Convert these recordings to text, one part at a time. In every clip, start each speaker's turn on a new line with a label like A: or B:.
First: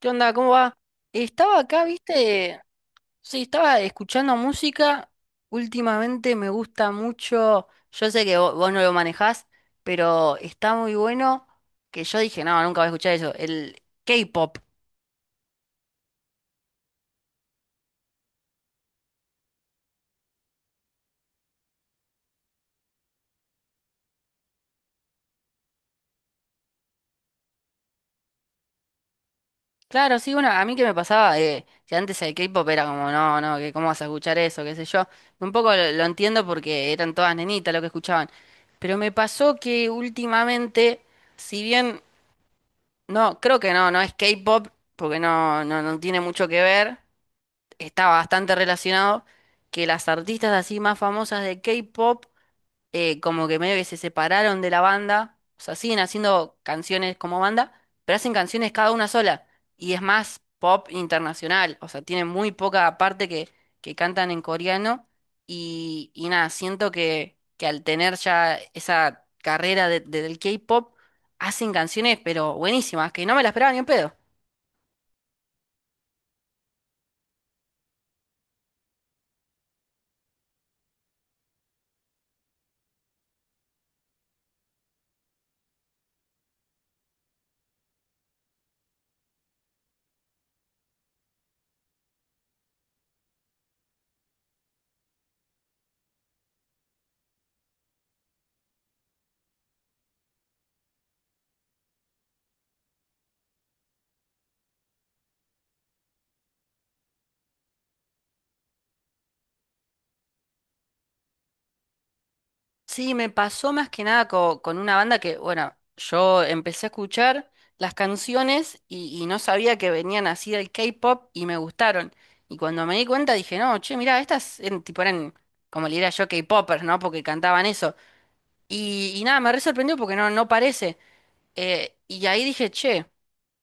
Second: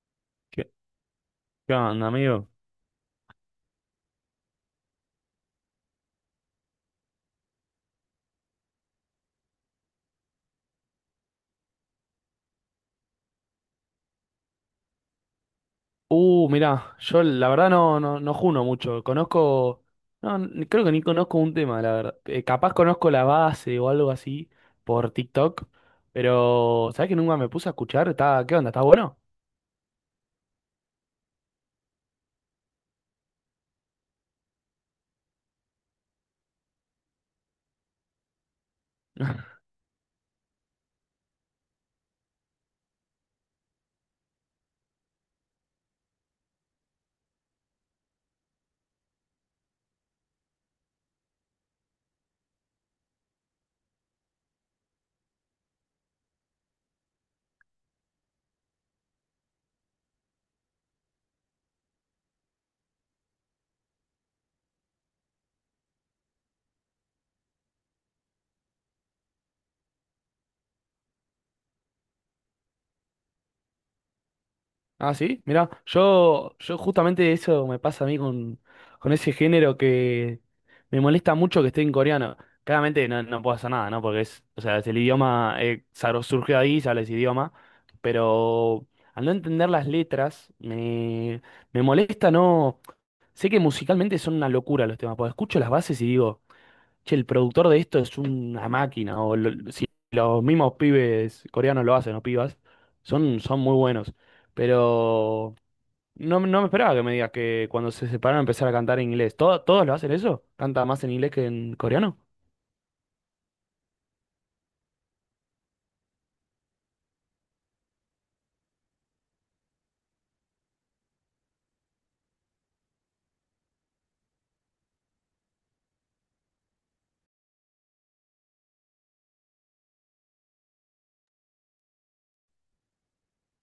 A: ¿Qué onda? ¿Cómo
B: ¿Qué,
A: va? Estaba
B: qué
A: acá,
B: onda, amigo?
A: viste, sí, estaba escuchando música. Últimamente me gusta mucho, yo sé que vos, no lo manejás, pero está muy bueno que yo dije, no, nunca voy a escuchar eso, el K-pop.
B: Mirá, yo la verdad no juno mucho. No, creo que ni conozco un tema, la verdad. Capaz conozco la base o algo así por TikTok, pero ¿sabés que nunca me puse a escuchar? ¿Está, qué onda? ¿Está bueno?
A: Claro, sí, bueno, a mí que me pasaba, que antes el K-pop era como, no, no, que cómo vas a escuchar eso, qué sé yo. Un poco lo entiendo porque eran todas nenitas lo que escuchaban, pero me pasó que últimamente, si bien no, creo que no, no es K-pop, porque no, no, no tiene mucho que ver. Está bastante relacionado que las artistas así más famosas de K-pop, como que medio que se separaron de la banda, o sea, siguen haciendo canciones como banda, pero hacen canciones cada una sola, y es más pop internacional, o sea, tienen muy poca parte que cantan en coreano, y nada, siento que al tener ya esa carrera del K-pop, hacen canciones, pero buenísimas, que no me las esperaba ni un pedo.
B: Ah, sí, mira, yo justamente eso me pasa a mí con ese género que me molesta mucho que esté en coreano. Claramente no, no puedo hacer nada, ¿no? Porque es, o sea, es el idioma, surgió ahí, se habla ese idioma, pero al no entender las letras, me molesta, no. Sé que musicalmente son una locura los temas, porque escucho las bases y digo, che, el productor de esto es una máquina, o si los mismos pibes coreanos lo hacen, o pibas, son muy buenos. Pero no, no me esperaba que me digas que cuando se separaron empezar a cantar en inglés. ¿Todos lo hacen eso? ¿Canta más en inglés que en coreano?
A: Sí, me pasó más que nada con, una banda que, bueno, yo empecé a escuchar las canciones y no sabía que venían así del K-pop y me gustaron. Y cuando me di cuenta dije, no, che, mirá, estas eran, tipo eran, como le diría yo, K-popers, ¿no? Porque cantaban eso. Y nada, me re sorprendió porque no, no parece. Y ahí dije, che,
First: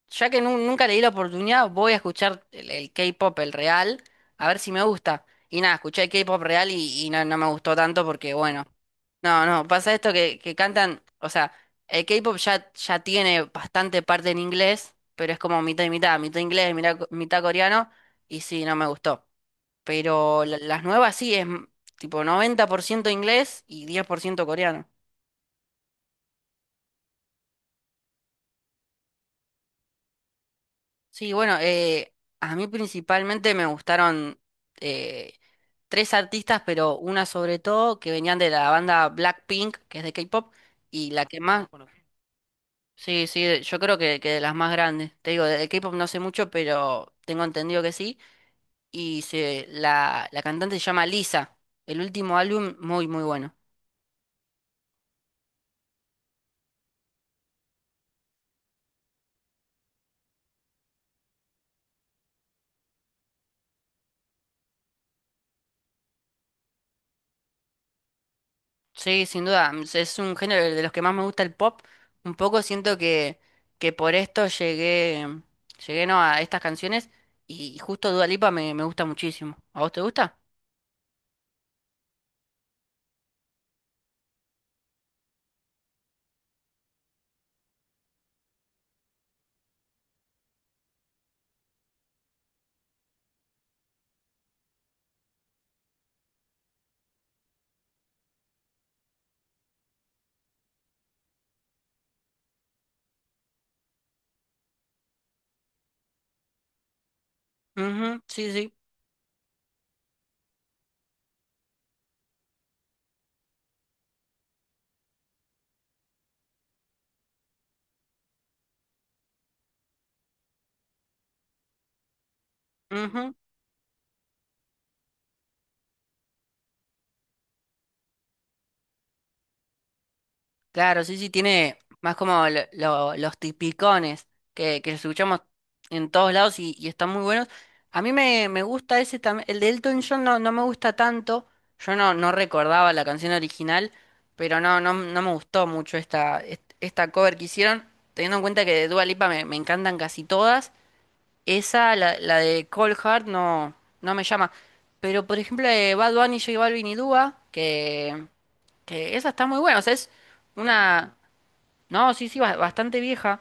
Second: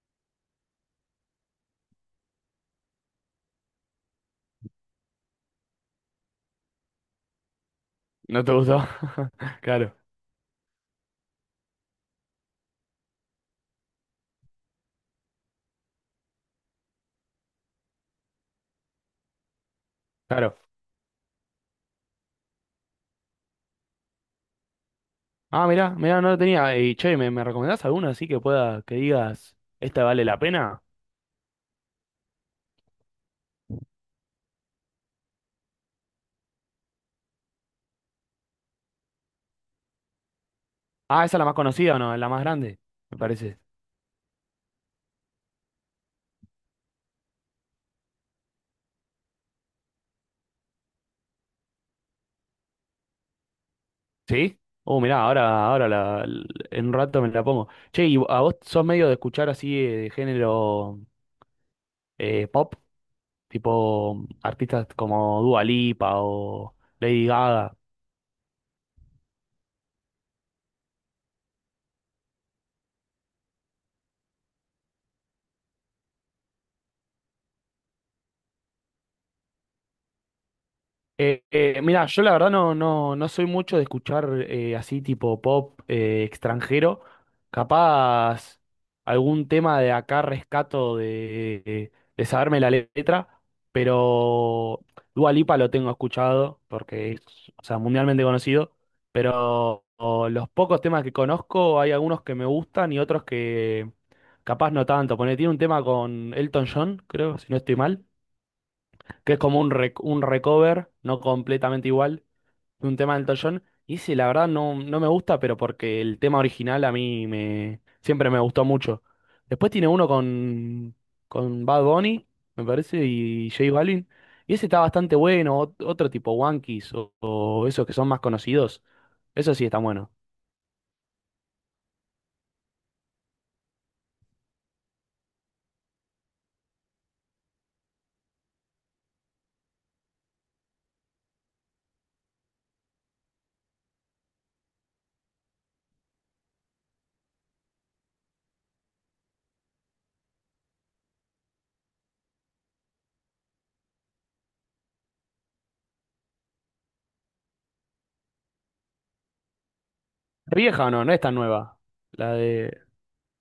A: ya que nunca le di la oportunidad, voy a escuchar el K-pop, el real, a ver si me gusta. Y nada, escuché el K-pop real y no, no me gustó tanto porque,
B: ¿No te
A: bueno.
B: gustó?
A: No, no,
B: Claro,
A: pasa esto que cantan, o sea, el K-pop ya tiene bastante parte en inglés, pero es como mitad y mitad, mitad inglés, mitad, mitad coreano, y sí, no me gustó. Pero
B: claro.
A: las nuevas sí, tipo 90% inglés y 10% coreano.
B: Ah, mirá, mirá, no lo tenía. Y che, me recomendás alguna así que pueda, que digas, esta vale la pena?
A: Sí, bueno, a mí principalmente me gustaron, eh, tres artistas, pero una sobre todo que venían de la banda Blackpink, que es de K-pop, y la
B: Ah, esa
A: que
B: es la más
A: más... bueno,
B: conocida o no, es la más grande, me
A: sí, sí,
B: parece.
A: yo creo que de las más grandes. Te digo, de K-pop no sé mucho, pero tengo entendido que sí. La cantante se llama Lisa. El último álbum, muy, muy bueno.
B: ¿Sí? Oh, mirá, ahora en un rato me la pongo. Che, ¿y a vos sos medio de escuchar así de género pop? Tipo artistas como Dua Lipa o Lady Gaga.
A: Sí, sin duda, es un género de los que más me gusta el pop. Un poco siento que por esto llegué, llegué no, a estas canciones y justo Dua Lipa me gusta muchísimo. ¿A vos te gusta?
B: Mira, yo la verdad no soy mucho de escuchar así tipo pop extranjero. Capaz algún tema de acá rescato de saberme la letra, pero Dua Lipa lo tengo escuchado porque es, o sea, mundialmente conocido. Pero o, los pocos temas que conozco, hay algunos que me gustan y otros que capaz no tanto. Porque tiene un tema con Elton John, creo, si no estoy mal,
A: Ujú, sí, sí.
B: que es como un, un recover, no completamente igual, de un tema del Elton. Y ese, la verdad, no, no me gusta, pero porque el tema original a mí siempre me gustó mucho. Después tiene uno con Bad Bunny, me parece,
A: Ujú.
B: y J Balvin. Y ese está bastante bueno, otro tipo, Wankees o esos que son más conocidos. Eso sí está bueno.
A: Claro, sí, sí, tiene más como los tipicones que escuchamos en todos lados y están muy buenos. A mí me gusta ese también, el de Elton John no, no me gusta tanto, yo no, no recordaba la canción original, pero no, no, no me gustó mucho esta, esta cover que hicieron, teniendo en cuenta que de Dua Lipa me encantan casi todas, esa, la de Cold Heart, no, no me llama, pero por ejemplo de Bad Bunny, J Balvin y Dua, que esa está muy buena, o sea, es
B: ¿Es vieja o no? No
A: una...
B: es tan nueva.
A: No, sí,
B: La
A: sí, ba-
B: de...
A: bastante vieja.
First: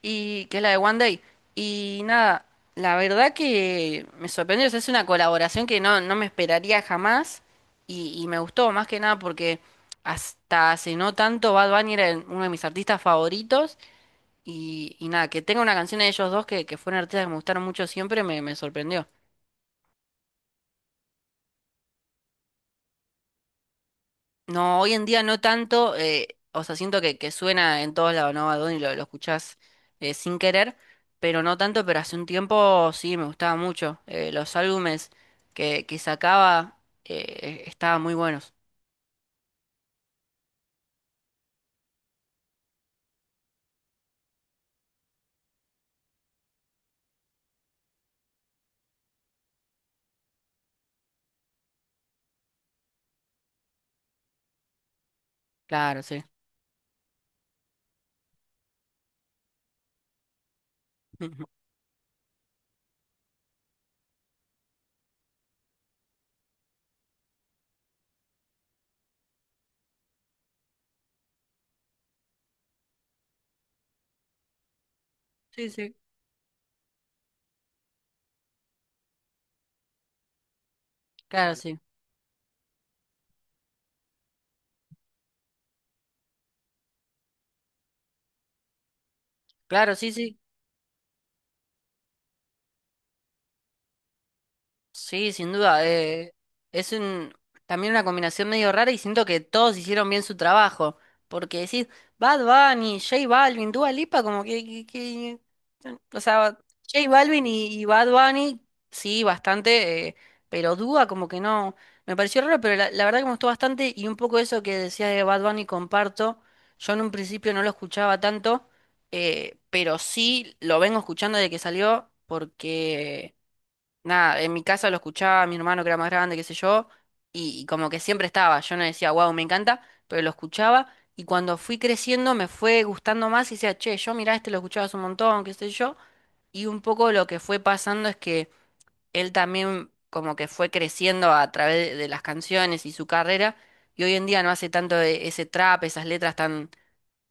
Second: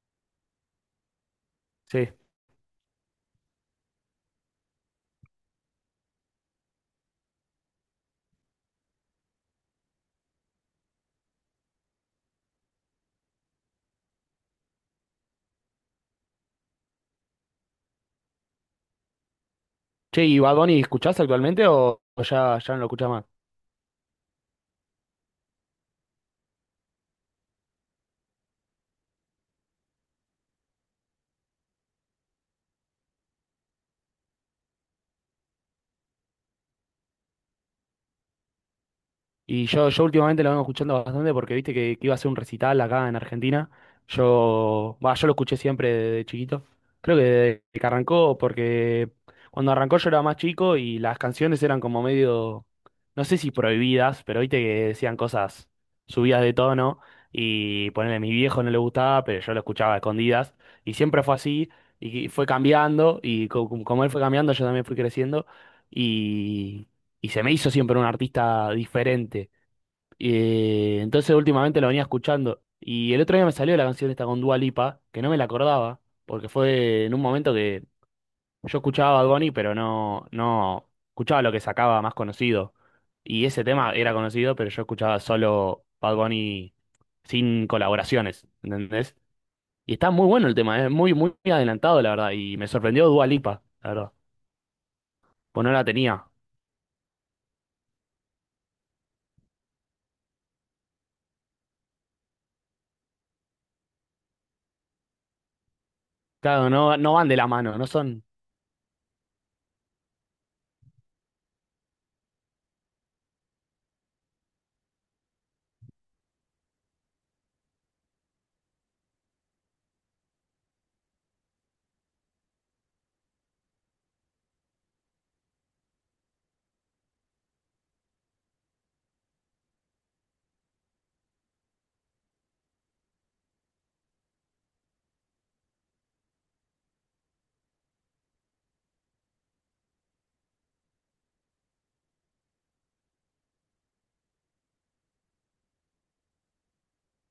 A: Y que es la de One Day. Y
B: Sí.
A: nada, la verdad que me sorprendió. O sea, es una colaboración que no, no me esperaría jamás. Y me gustó más que nada porque hasta hace no tanto Bad Bunny era uno de mis artistas favoritos. Y nada, que tenga una canción de ellos dos que fueron artistas que me gustaron mucho siempre me sorprendió.
B: Che, ¿y Bad Bunny escuchás actualmente o ya, ya no lo escuchás más?
A: No, hoy en día no tanto, o sea, siento que suena en todos lados, ¿no? A dónde lo escuchás, sin querer, pero no tanto, pero hace un tiempo sí me gustaba mucho. Los álbumes que sacaba, estaban muy buenos.
B: Y yo últimamente lo vengo escuchando bastante porque viste que iba a hacer un recital acá en Argentina. Yo, bah, yo lo escuché siempre desde chiquito. Creo que desde que arrancó, porque cuando arrancó yo era más chico y las canciones eran como medio, no sé si prohibidas, pero viste que decían cosas
A: Claro, sí.
B: subidas de tono. Y ponerle a mi viejo no le gustaba, pero yo lo escuchaba a escondidas. Y siempre fue así, y fue cambiando. Y como él fue cambiando, yo también fui creciendo y se me hizo siempre un artista diferente. Entonces últimamente lo venía escuchando. Y el otro día me salió la canción esta con Dua Lipa, que no me la
A: Sí, sí.
B: acordaba, porque fue en un momento que yo escuchaba a Bad Bunny, pero no, no escuchaba lo
A: Claro,
B: que
A: sí.
B: sacaba más conocido. Y ese tema era conocido, pero yo escuchaba solo Bad Bunny sin colaboraciones, ¿entendés? Y
A: Claro,
B: está
A: sí,
B: muy
A: sí.
B: bueno el tema, es muy, muy adelantado, la verdad. Y me sorprendió Dua Lipa, la verdad.
A: Sí, sin
B: Pues no la
A: duda.
B: tenía.
A: Es un, también una combinación medio rara y siento que todos hicieron bien su trabajo. Porque decís, Bad Bunny, J Balvin, Dua Lipa, como que, o sea,
B: Claro, no,
A: J
B: no van de
A: Balvin
B: la
A: y,
B: mano,
A: y
B: no
A: Bad
B: son.
A: Bunny, sí, bastante, pero Dua como que no. Me pareció raro, pero la verdad que me gustó bastante y un poco eso que decías de Bad Bunny comparto. Yo en un principio no lo escuchaba tanto, pero sí lo vengo escuchando desde que salió porque... Nada, en mi casa lo escuchaba mi hermano que era más grande, qué sé yo, y como que siempre estaba. Yo no decía, wow, me encanta, pero lo escuchaba y cuando fui creciendo me fue gustando más y decía, che, yo mirá, este lo escuchabas un montón, qué sé yo. Y un poco lo que fue pasando es que él también como que fue creciendo a través de las canciones y su carrera y hoy en día no hace tanto ese trap, esas letras tan,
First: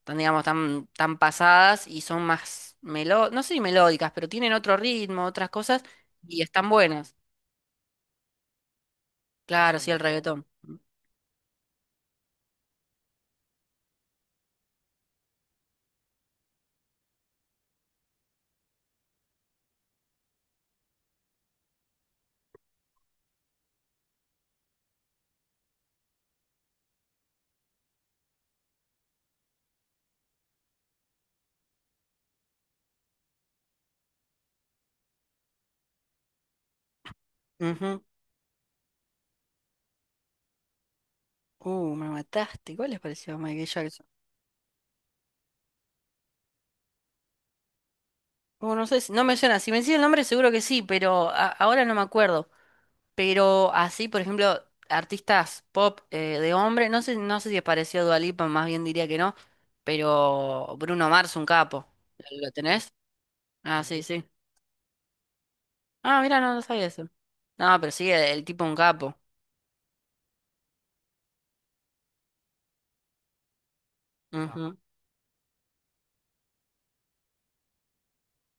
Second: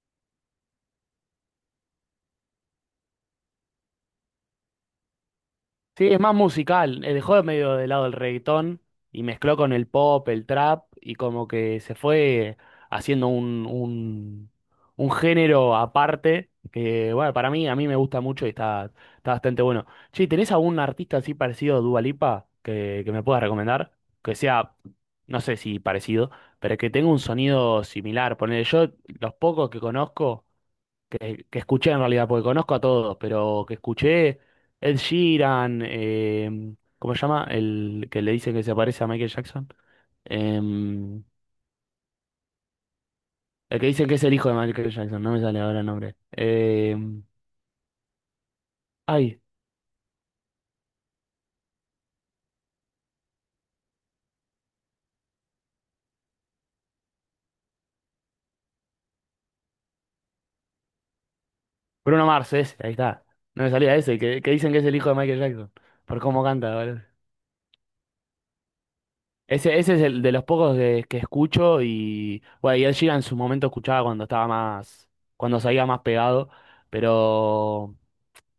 A: tan digamos, tan, tan pasadas y son más, melo no sé si melódicas, pero tienen otro ritmo, otras cosas
B: Sí, es más
A: y están
B: musical.
A: buenas.
B: Dejó de medio de lado el reggaetón y mezcló con
A: Claro,
B: el
A: sí, el
B: pop,
A: reggaetón.
B: el trap y como que se fue haciendo un género aparte que, bueno, para mí, a mí me gusta mucho y está, está bastante bueno. Che, ¿tenés algún artista así parecido a Dua Lipa que me puedas recomendar? Que sea, no sé si parecido, pero que tenga un sonido similar. Ponele, yo los pocos que conozco que escuché en realidad, porque conozco a todos, pero que escuché Ed Sheeran, ¿cómo se llama?
A: Ujú.
B: El que le dicen que se parece a Michael Jackson. Em,
A: Me mataste. ¿Cuál les pareció Michael
B: el que
A: Jackson?
B: dicen que es el hijo de Michael Jackson, no me sale ahora el nombre.
A: No sé, no me
B: Ay,
A: suena. Si me decís el nombre, seguro que sí, pero ahora no me acuerdo. Pero así, por ejemplo, artistas pop, de hombre, no sé, no sé si apareció Dua Lipa, más bien diría que no. Pero Bruno Mars, un capo.
B: Bruno
A: ¿Lo
B: Mars, ese,
A: tenés?
B: ahí está. No me
A: Ah,
B: salía
A: sí,
B: ese,
A: sí.
B: que dicen que es el hijo de Michael Jackson, por
A: Ah, mira,
B: cómo
A: no, no
B: canta,
A: sabía
B: boludo.
A: eso. No, pero sí, el tipo un capo.
B: Ese es el de los pocos que escucho y, bueno, y Ed Sheeran en su momento escuchaba cuando estaba
A: Ujú.
B: más, cuando salía más pegado, pero...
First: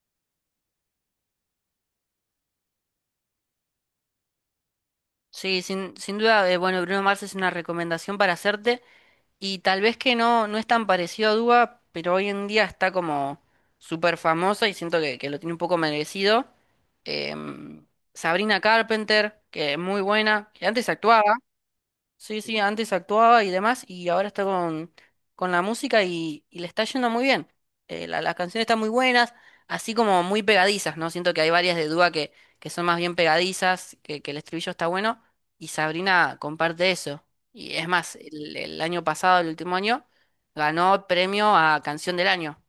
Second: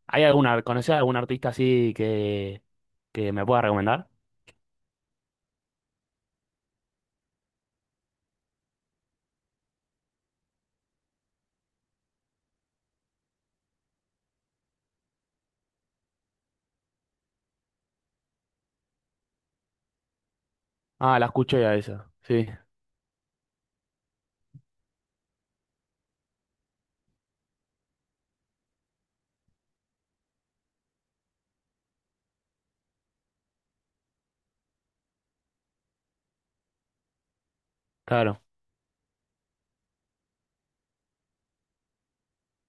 B: ¿Hay alguna, conocés algún artista así que me pueda recomendar?
A: Sí, sin duda, bueno, Bruno Mars es una recomendación para hacerte. Y tal vez que no, no es tan parecido a Duba, pero hoy en día está como súper famosa y siento que lo tiene un poco merecido. Em, Sabrina Carpenter, que es muy buena, que antes
B: Ah, la
A: actuaba.
B: escuché a esa.
A: Sí,
B: Sí,
A: sí, antes actuaba y demás, y ahora está con la música y le está yendo muy bien. Las canciones están muy buenas, así como muy pegadizas, ¿no? Siento que hay varias de Dúa que son más bien pegadizas, que el estribillo está bueno, y Sabrina comparte eso. Y es más,
B: claro.
A: el año pasado, el último año, ganó premio a Canción del Año.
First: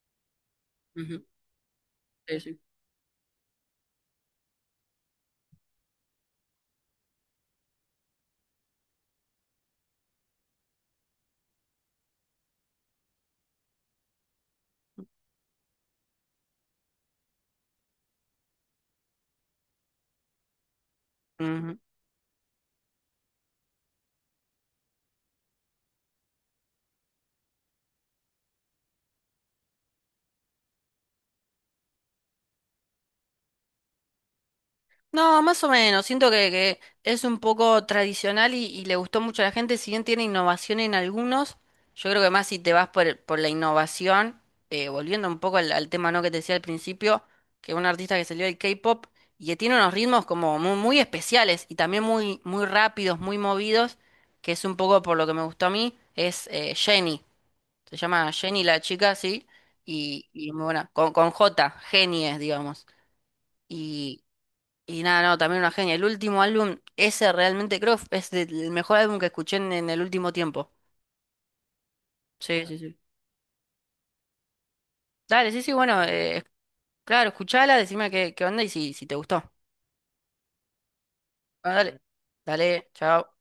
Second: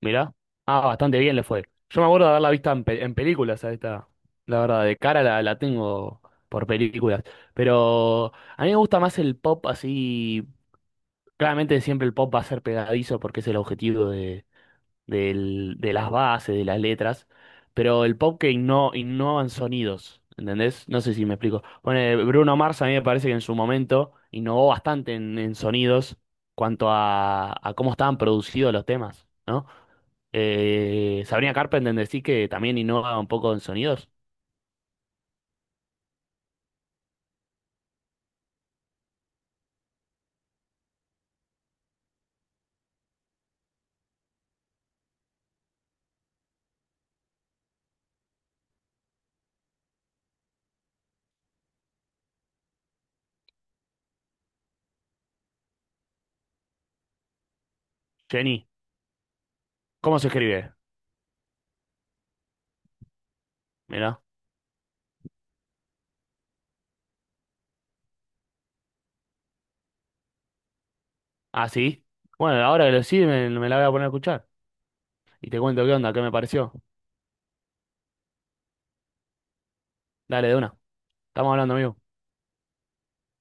B: Mirá. Ah, bastante
A: Ujú,
B: bien le fue. Yo me acuerdo de haberla
A: sí,
B: visto en, en películas a esta. La verdad, de cara la tengo por películas. Pero a mí me gusta más el pop así. Claramente siempre el pop va a ser pegadizo porque es el objetivo de las bases, de las letras, pero el pop que innova en sonidos, ¿entendés? No sé si me explico.
A: sí.
B: Bueno, Bruno Mars a mí me parece que en su momento innovó bastante en sonidos cuanto a cómo estaban producidos los temas, ¿no? Sabrina Carpenter decís que también innova un poco en sonidos.
A: No, más o menos. Siento que es un poco tradicional y le gustó mucho a la gente. Si bien tiene innovación en algunos, yo creo que más si te vas por, por la innovación, volviendo un poco al tema no que te decía al principio, que un artista que salió del K-pop y que tiene unos ritmos como muy, muy especiales y también muy, muy rápidos, muy movidos, que es un poco por lo que me gustó a mí, es, Jennie. Se llama Jennie
B: Jenny,
A: la chica, sí,
B: ¿cómo
A: y,
B: se
A: y muy
B: escribe?
A: buena. Con J, genies es, digamos.
B: Mirá.
A: Y nada, no, también una genia. El último álbum, ese realmente creo es el mejor álbum que escuché en el último tiempo.
B: Ah, sí. Bueno,
A: Sí, sí,
B: ahora que
A: sí.
B: lo sí, me la voy a poner a escuchar. Y
A: Dale,
B: te
A: sí, sí,
B: cuento qué
A: bueno,
B: onda, qué me pareció.
A: claro, escuchala, decime qué onda y si te gustó.
B: Dale, de una. Estamos hablando,
A: Bueno,
B: amigo.
A: dale, dale, chao.